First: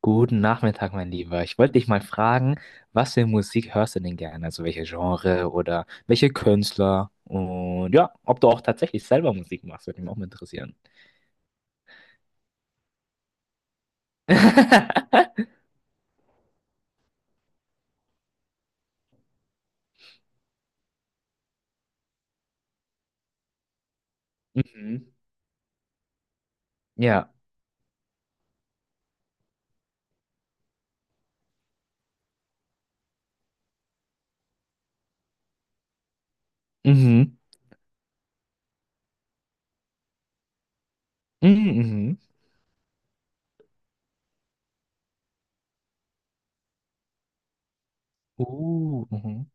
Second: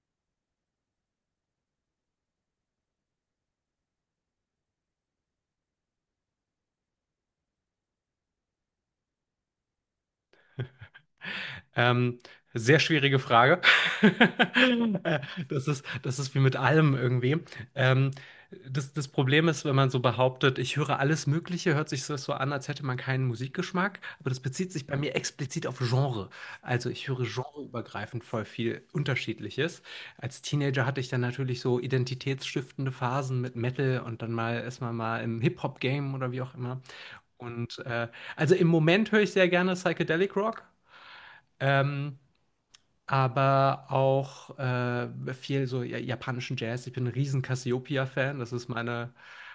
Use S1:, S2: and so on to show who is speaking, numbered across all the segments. S1: Guten Nachmittag, mein Lieber. Ich wollte dich mal fragen, was für Musik hörst du denn gerne? Also welche Genre oder welche Künstler? Und ja, ob du auch tatsächlich selber Musik machst, würde mich auch mal interessieren.
S2: Ähm, sehr schwierige Frage. Äh, Das ist, das ist wie mit allem irgendwie. Ähm, das Problem ist, wenn man so behauptet, ich höre alles Mögliche, hört sich das so an, als hätte man keinen Musikgeschmack. Aber das bezieht sich bei
S1: Mhm.
S2: mir explizit auf Genre. Also ich höre
S1: Ja.
S2: genreübergreifend voll viel Unterschiedliches. Als Teenager hatte ich dann natürlich so identitätsstiftende Phasen mit Metal und dann mal erstmal mal im Hip-Hop-Game oder wie auch immer.
S1: Mhm.
S2: Und äh, also im Moment höre ich sehr gerne Psychedelic Rock.
S1: Mhm.
S2: Ähm,
S1: Mhm.
S2: aber auch viel so japanischen Jazz. Ich bin ein riesen Cassiopeia-Fan. Das ist
S1: Uh,
S2: meine,
S1: mhm.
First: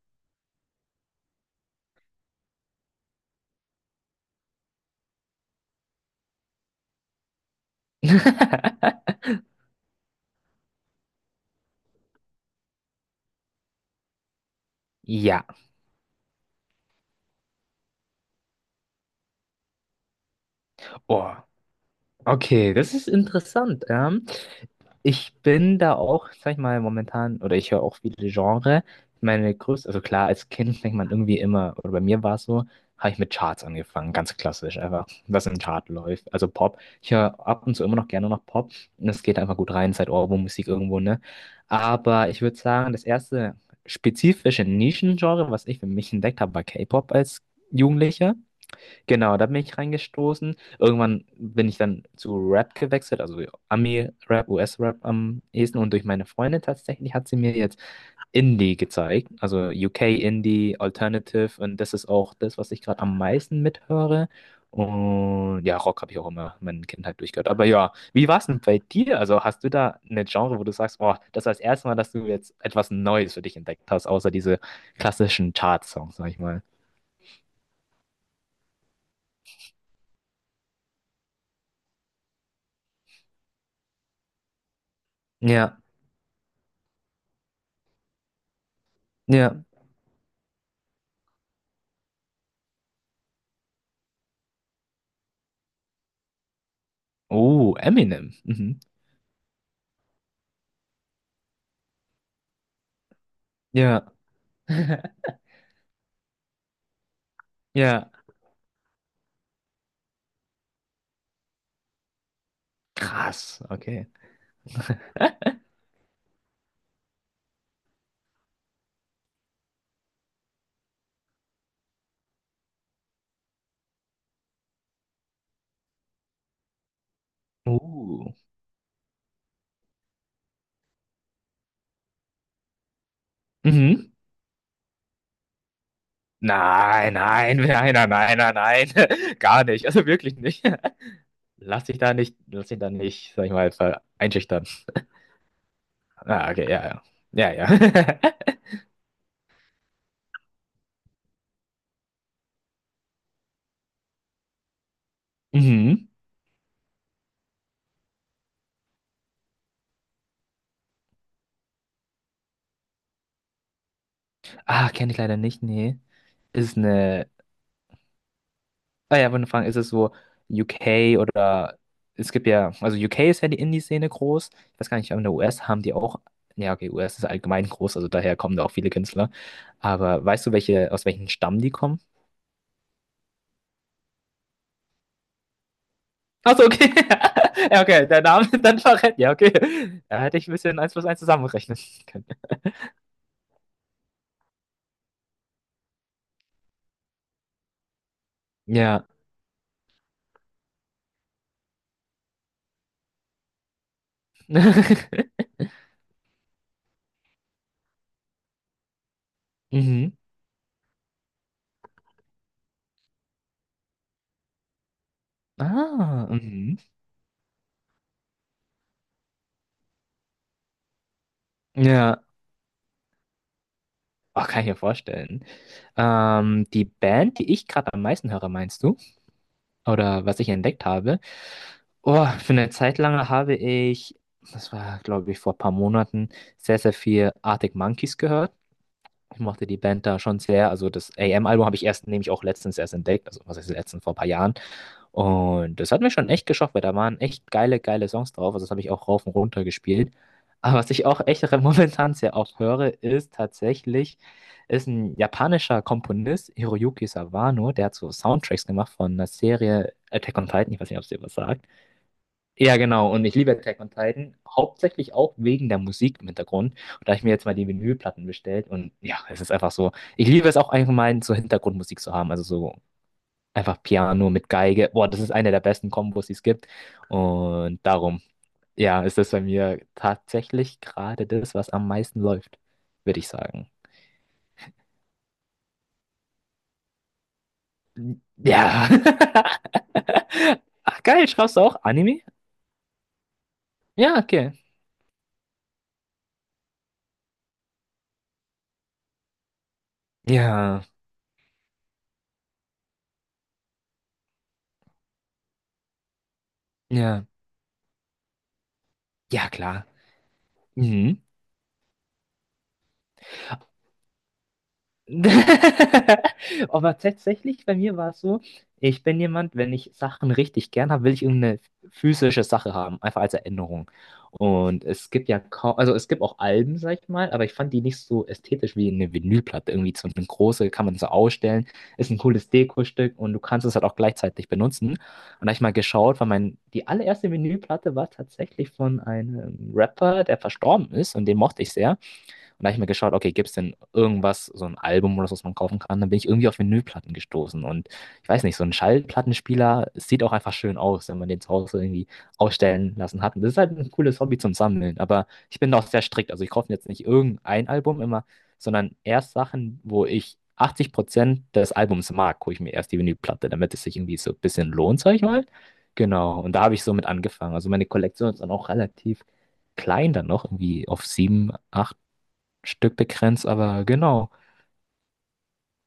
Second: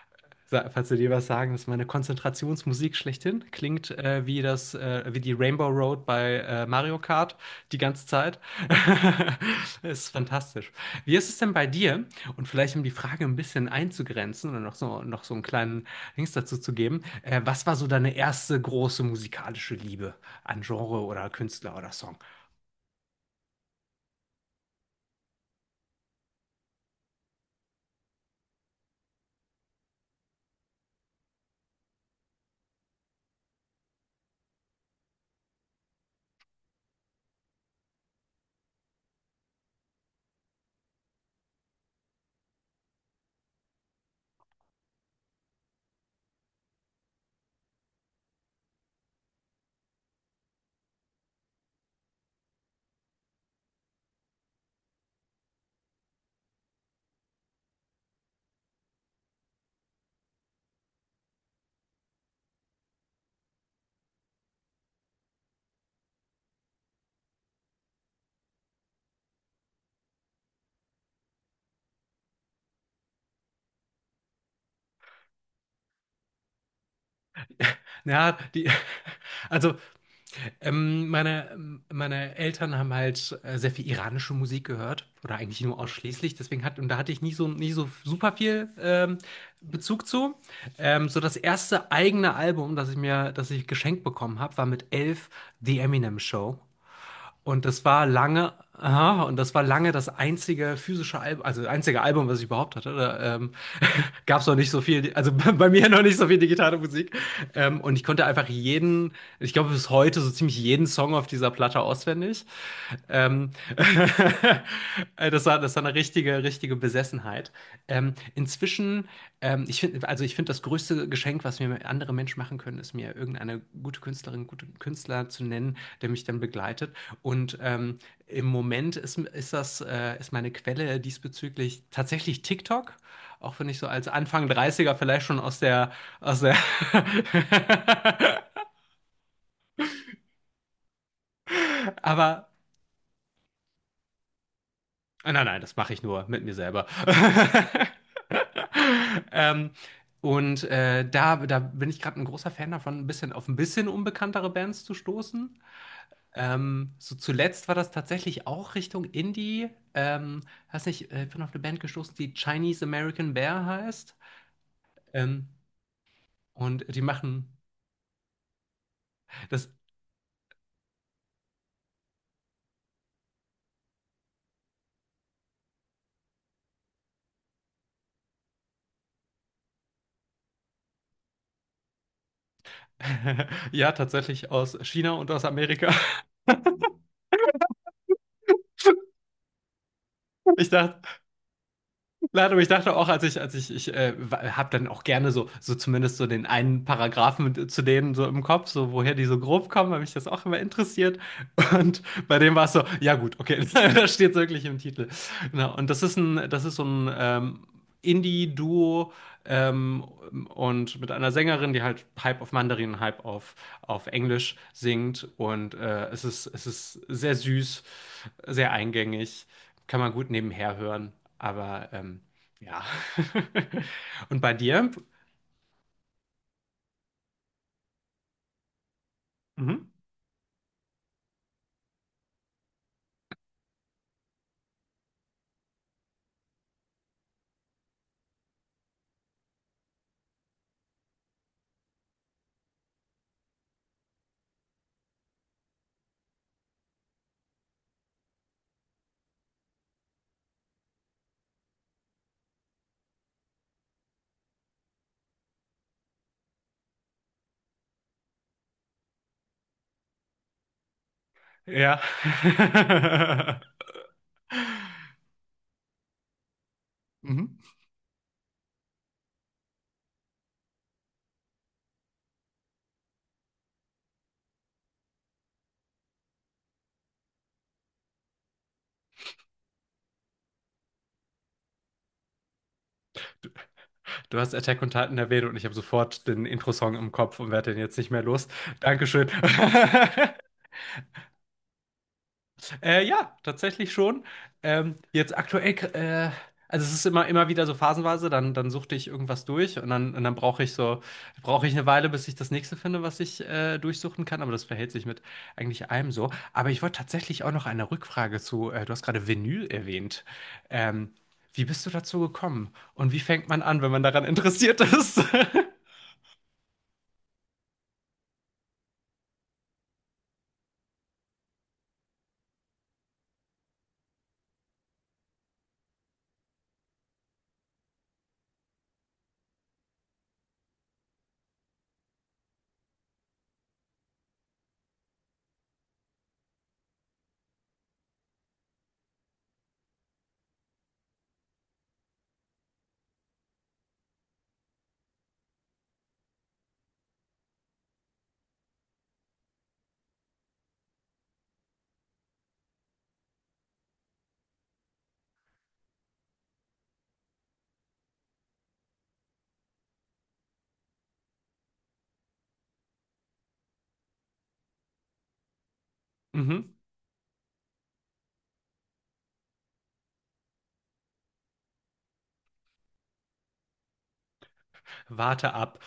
S2: falls Sie dir was sagen, das ist meine Konzentrationsmusik schlechthin. Klingt wie das, wie die Rainbow Road bei Mario Kart die ganze Zeit. Ist fantastisch. Wie ist es denn bei dir? Und vielleicht um die Frage ein bisschen einzugrenzen und noch so einen
S1: Ja.
S2: kleinen Links dazu zu geben. Was war so deine erste große musikalische Liebe an Genre oder
S1: Oh.
S2: Künstler oder Song?
S1: Okay, das ist interessant. Ich bin da auch, sag ich mal, momentan, oder ich höre auch viele Genre. Meine größte, also klar, als Kind fängt man irgendwie immer, oder bei mir war es so, habe ich mit Charts angefangen, ganz klassisch, einfach, was im Chart läuft. Also Pop. Ich höre ab und zu immer noch gerne noch Pop. Und es geht einfach gut rein, seit Ohrwurm-Musik irgendwo, ne? Aber ich würde sagen, das erste spezifische Nischengenre, was ich für mich entdeckt habe, war K-Pop als Jugendlicher. Genau, da bin ich reingestoßen. Irgendwann bin ich dann zu Rap gewechselt, also Ami-Rap, US-Rap am ehesten. Und durch meine Freundin tatsächlich hat sie mir jetzt Indie gezeigt, also UK-Indie, Alternative. Und das ist auch das, was ich gerade am meisten mithöre. Und ja, Rock habe ich auch immer meine Kindheit durchgehört. Aber ja, wie war es denn bei dir? Also hast du da eine Genre, wo du sagst, oh, das war das erste Mal, dass du jetzt etwas Neues für dich entdeckt hast, außer diese klassischen Chart-Songs, sag ich mal.
S2: Ja, die, also meine Eltern haben halt sehr viel iranische Musik gehört oder eigentlich nur
S1: Ja,
S2: ausschließlich. Deswegen hat, und da hatte ich nie so, nie so super viel
S1: ja.
S2: Bezug zu. So das erste eigene Album, das ich geschenkt bekommen habe, war mit 11 The Eminem Show. Und
S1: Oh,
S2: das war
S1: Eminem.
S2: lange,
S1: Mhm.
S2: aha, und das war lange das einzige physische Album, also einzige Album, was ich überhaupt hatte. Da,
S1: Ja.
S2: gab es noch nicht so viel, also bei mir noch nicht so viel digitale Musik. Und ich
S1: Ja.
S2: konnte einfach jeden, ich glaube bis heute so ziemlich jeden Song auf dieser Platte auswendig. Ähm,
S1: Krass. Okay.
S2: das war eine richtige, richtige Besessenheit. Inzwischen ich finde, also ich finde, das größte Geschenk, was mir andere Menschen machen können, ist mir irgendeine gute Künstlerin, gute Künstler zu nennen, der mich dann begleitet. Und ähm,
S1: Oh.
S2: im Moment ist, ist das, ist meine Quelle diesbezüglich tatsächlich TikTok. Auch wenn ich so als
S1: Mhm.
S2: Anfang Dreißiger vielleicht schon aus der, aus der,
S1: Nein, nein, nein, nein, nein, nein, nein. Gar nicht. Also wirklich nicht. Lass dich da nicht,
S2: aber
S1: lass dich da nicht, sag ich mal, einschüchtern.
S2: Nein, nein, das mache ich nur mit
S1: Ah,
S2: mir
S1: okay, ja,
S2: selber.
S1: ja. Ja, ja.
S2: Ähm, und da, da bin ich gerade ein großer Fan davon, ein bisschen auf ein bisschen unbekanntere Bands zu stoßen.
S1: Mhm.
S2: So zuletzt war das tatsächlich auch Richtung Indie. Ähm, weiß nicht, ich bin auf eine Band gestoßen, die Chinese American Bear heißt.
S1: Ah, kenne ich leider
S2: Ähm,
S1: nicht, nee. Ist es
S2: und die
S1: eine
S2: machen
S1: Ah, ja, wenn du
S2: das
S1: fragst, ist es so UK oder es gibt ja, also UK ist ja die Indie-Szene groß. Ich weiß gar nicht, aber in der US haben die auch, ja, okay, US ist allgemein groß, also daher kommen da auch viele Künstler. Aber weißt du, welche, aus welchem Stamm die kommen?
S2: ja tatsächlich aus China und aus Amerika.
S1: Achso, okay. Ja, okay, der Name dann verrät. Ja, okay. Da hätte ich ein
S2: Ich
S1: bisschen eins
S2: dachte,
S1: plus eins zusammenrechnen können.
S2: Nein, aber ich dachte auch, als ich, ich habe dann auch gerne so, so zumindest so den einen Paragraphen zu denen so im Kopf, so
S1: Ja.
S2: woher die so grob kommen, weil mich das auch immer interessiert. Und bei dem war es so, ja gut, okay, da steht es wirklich im Titel. Genau. Und das ist ein, das ist so ein Indie-Duo ähm,
S1: Mhm.
S2: und mit einer Sängerin, die halt halb auf Mandarin, halb auf Englisch singt.
S1: Ah,
S2: Es
S1: mhm.
S2: ist sehr süß, sehr eingängig, kann man gut nebenher hören. Aber
S1: Ja.
S2: ja. Und
S1: Oh,
S2: bei
S1: kann ich mir
S2: dir?
S1: vorstellen. Die Band, die ich gerade am meisten höre, meinst du?
S2: Mhm.
S1: Oder was ich entdeckt habe. Oh, für eine Zeit lang habe ich, das war glaube ich vor ein paar Monaten, sehr, sehr viel Arctic Monkeys gehört. Ich mochte die Band da schon sehr. Also das AM-Album habe ich erst nämlich auch letztens erst entdeckt. Also was heißt letztens, vor ein paar Jahren. Und das hat mir schon echt geschockt, weil da waren echt geile, geile Songs drauf. Also das habe ich auch rauf und runter gespielt. Aber was ich auch echt momentan sehr oft höre, ist tatsächlich, ist ein japanischer Komponist, Hiroyuki Sawano, der hat so Soundtracks gemacht von einer Serie Attack on Titan. Ich weiß nicht, ob es dir was sagt.
S2: Ja.
S1: Ja, genau. Und ich liebe Attack on Titan, hauptsächlich auch wegen der Musik im Hintergrund. Und da habe ich mir jetzt mal
S2: Mhm.
S1: die Vinylplatten bestellt. Und ja, es ist einfach so. Ich liebe es auch allgemein, so Hintergrundmusik zu haben. Also so einfach Piano mit Geige. Boah, das ist eine der besten Kombos, die es gibt. Und darum, ja, ist das bei mir tatsächlich gerade das, was am meisten läuft, würde ich sagen.
S2: Du hast Attack on Titan erwähnt und ich habe sofort den Intro-Song im Kopf und werde den jetzt nicht mehr los.
S1: Ja.
S2: Dankeschön.
S1: Ach, geil, schaust du auch Anime?
S2: Ja, tatsächlich
S1: Ja,
S2: schon.
S1: okay.
S2: Jetzt aktuell, also es ist immer, immer wieder so phasenweise, dann, dann suchte ich irgendwas durch und dann brauche ich
S1: Ja,
S2: so, brauche ich eine Weile, bis ich das nächste finde, was ich durchsuchen kann, aber das verhält sich mit eigentlich allem so. Aber ich wollte
S1: ja,
S2: tatsächlich auch noch eine Rückfrage zu, du hast gerade
S1: ja,
S2: Vinyl
S1: klar.
S2: erwähnt. Ähm,
S1: Mhm.
S2: wie bist du dazu gekommen? Und wie fängt man an, wenn man daran interessiert ist?
S1: Aber tatsächlich, bei mir war es so, ich bin jemand, wenn ich Sachen richtig gern habe, will ich irgendeine physische Sache haben, einfach als Erinnerung. Und es gibt ja kaum, also es gibt auch Alben, sag ich mal, aber ich fand die nicht so ästhetisch wie eine Vinylplatte. Irgendwie so eine große, kann man so ausstellen, ist ein cooles Dekostück und du kannst es halt auch gleichzeitig benutzen. Und da habe ich mal geschaut, weil mein, die allererste Vinylplatte war tatsächlich von einem Rapper, der verstorben ist und den mochte ich sehr. Und da habe ich mir geschaut, okay, gibt es denn irgendwas, so ein Album oder so, was man kaufen kann? Dann bin ich irgendwie auf Vinylplatten gestoßen. Und ich weiß nicht, so ein Schallplattenspieler sieht auch einfach schön aus, wenn man den zu Hause irgendwie ausstellen lassen hat. Und das ist halt ein cooles Hobby zum Sammeln. Aber ich bin da auch sehr strikt. Also ich kaufe jetzt nicht irgendein Album immer, sondern erst Sachen, wo ich 80% des Albums mag, hole ich mir erst die Vinylplatte, damit es sich irgendwie so ein bisschen lohnt, sag ich mal. Genau, und da
S2: Mhm.
S1: habe ich so mit angefangen. Also meine Kollektion ist dann auch relativ klein dann noch, irgendwie auf sieben, acht Stück begrenzt, aber genau.
S2: Warte ab.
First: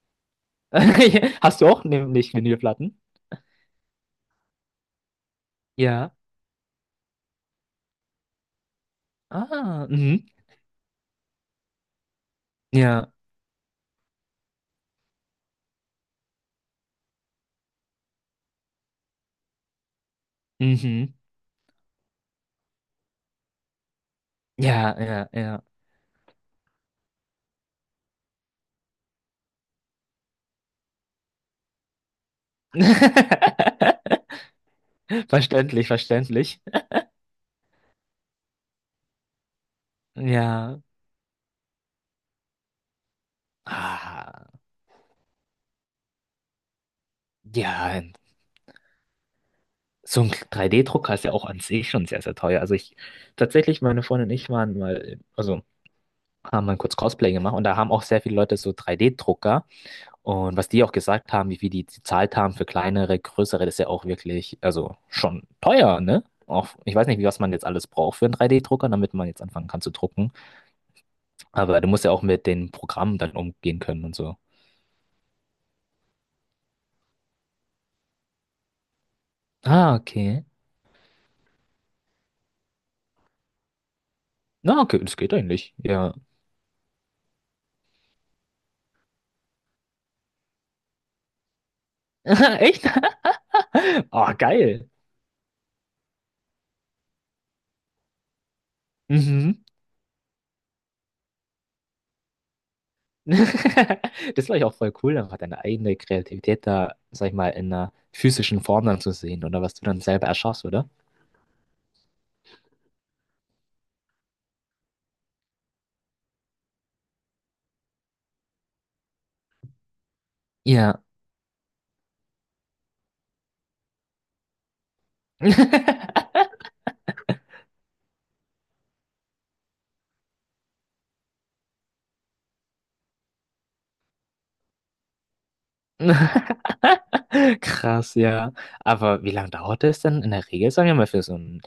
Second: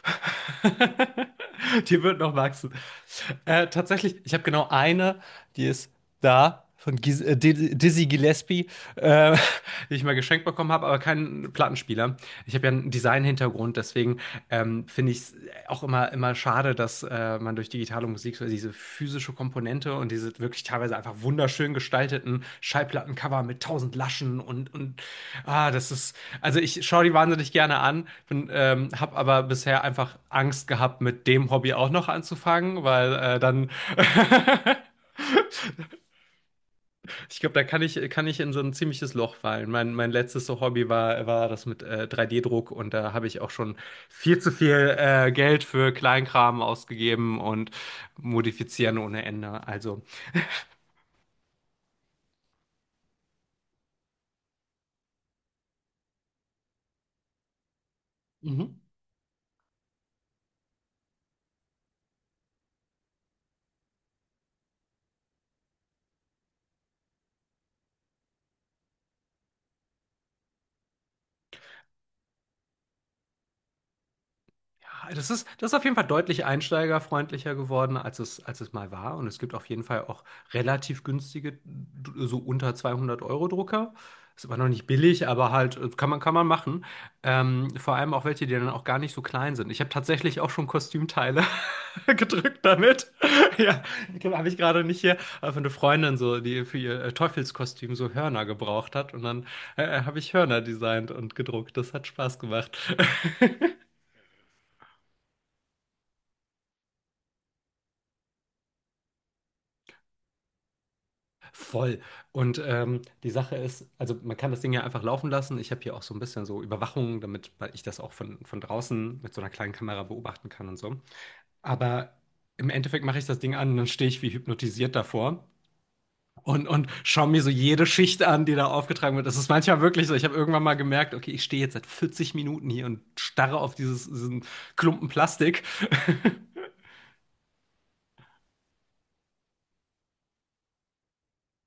S1: Hast du auch
S2: Die wird
S1: nämlich
S2: noch wachsen.
S1: Vinylplatten?
S2: Tatsächlich, ich habe genau eine, die ist
S1: Ja.
S2: da. Von Dizzy Gillespie, äh,
S1: Ah,
S2: die ich mal
S1: mhm.
S2: geschenkt bekommen habe, aber keinen Plattenspieler. Ich habe ja einen
S1: Ja.
S2: Design-Hintergrund, deswegen finde ich es auch immer, immer schade, dass man durch digitale Musik so diese physische Komponente und diese wirklich teilweise einfach
S1: Mhm.
S2: wunderschön gestalteten Schallplattencover mit tausend Laschen
S1: Ja,
S2: und
S1: ja, ja.
S2: ah, das ist, also ich schaue die wahnsinnig gerne an, bin, habe aber bisher einfach Angst gehabt, mit dem Hobby auch noch anzufangen, weil dann
S1: Verständlich, verständlich.
S2: ich glaube, da kann ich in so ein ziemliches Loch fallen. Mein letztes so
S1: Ja.
S2: Hobby war, war das mit 3D-Druck und da habe ich auch schon viel
S1: Ah,
S2: zu viel Geld für Kleinkram ausgegeben und
S1: ja,
S2: modifizieren ohne Ende. Also,
S1: so ein 3D-Drucker ist ja auch an sich schon sehr, sehr teuer. Also ich, tatsächlich, meine Freundin und ich waren mal, also haben mal kurz Cosplay gemacht und da haben auch sehr viele Leute so
S2: mhm.
S1: 3D-Drucker. Und was die auch gesagt haben, wie viel die gezahlt haben für kleinere, größere, das ist ja auch wirklich, also schon teuer, ne? Auch, ich weiß nicht, wie was man jetzt alles braucht für einen 3D-Drucker, damit man jetzt anfangen kann zu drucken. Aber du musst ja auch mit den Programmen dann umgehen können und so.
S2: Ja, das ist auf jeden Fall deutlich einsteigerfreundlicher geworden, als es mal war. Und es gibt auf jeden
S1: Ah,
S2: Fall auch
S1: okay.
S2: relativ günstige, so unter 200 Euro Drucker. Ist immer noch
S1: Na,
S2: nicht
S1: okay, das
S2: billig,
S1: geht
S2: aber
S1: eigentlich.
S2: halt
S1: Ja.
S2: kann man machen. Vor allem auch welche, die dann auch gar nicht so klein sind. Ich habe tatsächlich auch schon Kostümteile gedrückt
S1: Echt?
S2: damit. Ja,
S1: Oh,
S2: habe ich gerade
S1: geil.
S2: nicht hier. Aber eine Freundin so, die für ihr Teufelskostüm so Hörner gebraucht hat. Und dann
S1: Mhm.
S2: habe ich Hörner designt und gedruckt. Das hat Spaß gemacht.
S1: Das war ich auch voll cool, einfach deine eigene Kreativität da, sag ich mal, in einer physischen Form dann zu sehen oder was du dann selber erschaffst, oder?
S2: Voll. Die Sache ist, also man kann das Ding ja einfach laufen lassen. Ich habe hier auch so ein bisschen so Überwachung, damit ich das auch von draußen mit so einer kleinen Kamera beobachten kann und so.
S1: Ja.
S2: Aber im Endeffekt mache ich das Ding an und dann stehe ich wie hypnotisiert davor und schaue mir so jede Schicht an, die da aufgetragen wird. Das ist manchmal wirklich so. Ich habe irgendwann mal gemerkt, okay, ich stehe jetzt seit 40 Minuten hier und starre auf dieses, diesen Klumpen Plastik.
S1: Krass, ja. Aber wie lange dauert es denn in der Regel, sagen wir mal, für so ein,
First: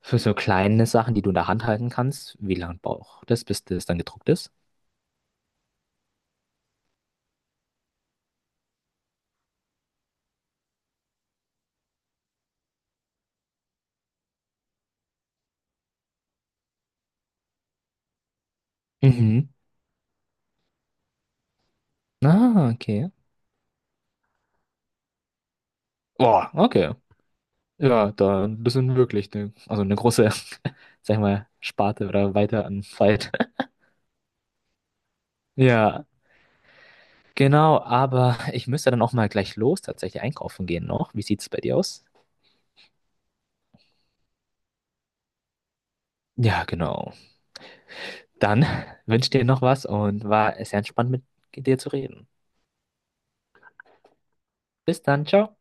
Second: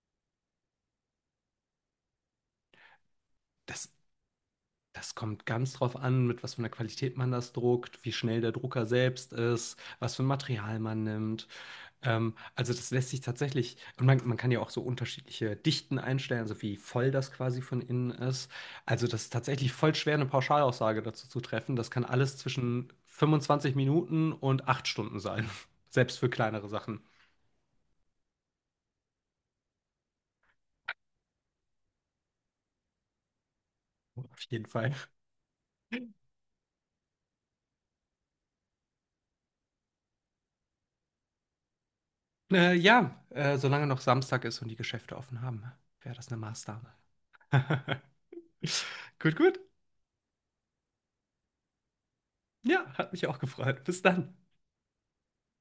S1: für so kleine Sachen, die du in der Hand halten kannst? Wie lange braucht das, bis das
S2: Das
S1: dann gedruckt ist?
S2: Das kommt ganz drauf an, mit was für einer Qualität man das druckt, wie schnell der Drucker selbst ist, was für ein Material man nimmt. Also das lässt sich tatsächlich, und man kann ja auch so unterschiedliche Dichten einstellen, also wie voll das quasi von innen ist. Also das ist
S1: Mhm.
S2: tatsächlich voll schwer, eine Pauschalaussage dazu zu treffen. Das kann alles
S1: Ah,
S2: zwischen
S1: okay.
S2: 25 Minuten und 8 Stunden sein, selbst für
S1: Boah,
S2: kleinere
S1: okay.
S2: Sachen.
S1: Ja, da, das sind wirklich eine, also eine große, sag ich mal, Sparte oder weiter an Zeit.
S2: Auf jeden Fall.
S1: Ja, genau, aber ich müsste dann auch mal gleich los tatsächlich einkaufen gehen noch. Wie sieht's bei dir aus?
S2: Ja, solange noch Samstag ist und die Geschäfte offen haben, wäre das eine
S1: Ja,
S2: Maßnahme.
S1: genau. Dann wünsche
S2: Gut,
S1: dir
S2: gut.
S1: noch was und war sehr entspannt mit dir zu reden.
S2: Ja, hat mich auch gefreut. Bis dann.
S1: Bis dann, ciao.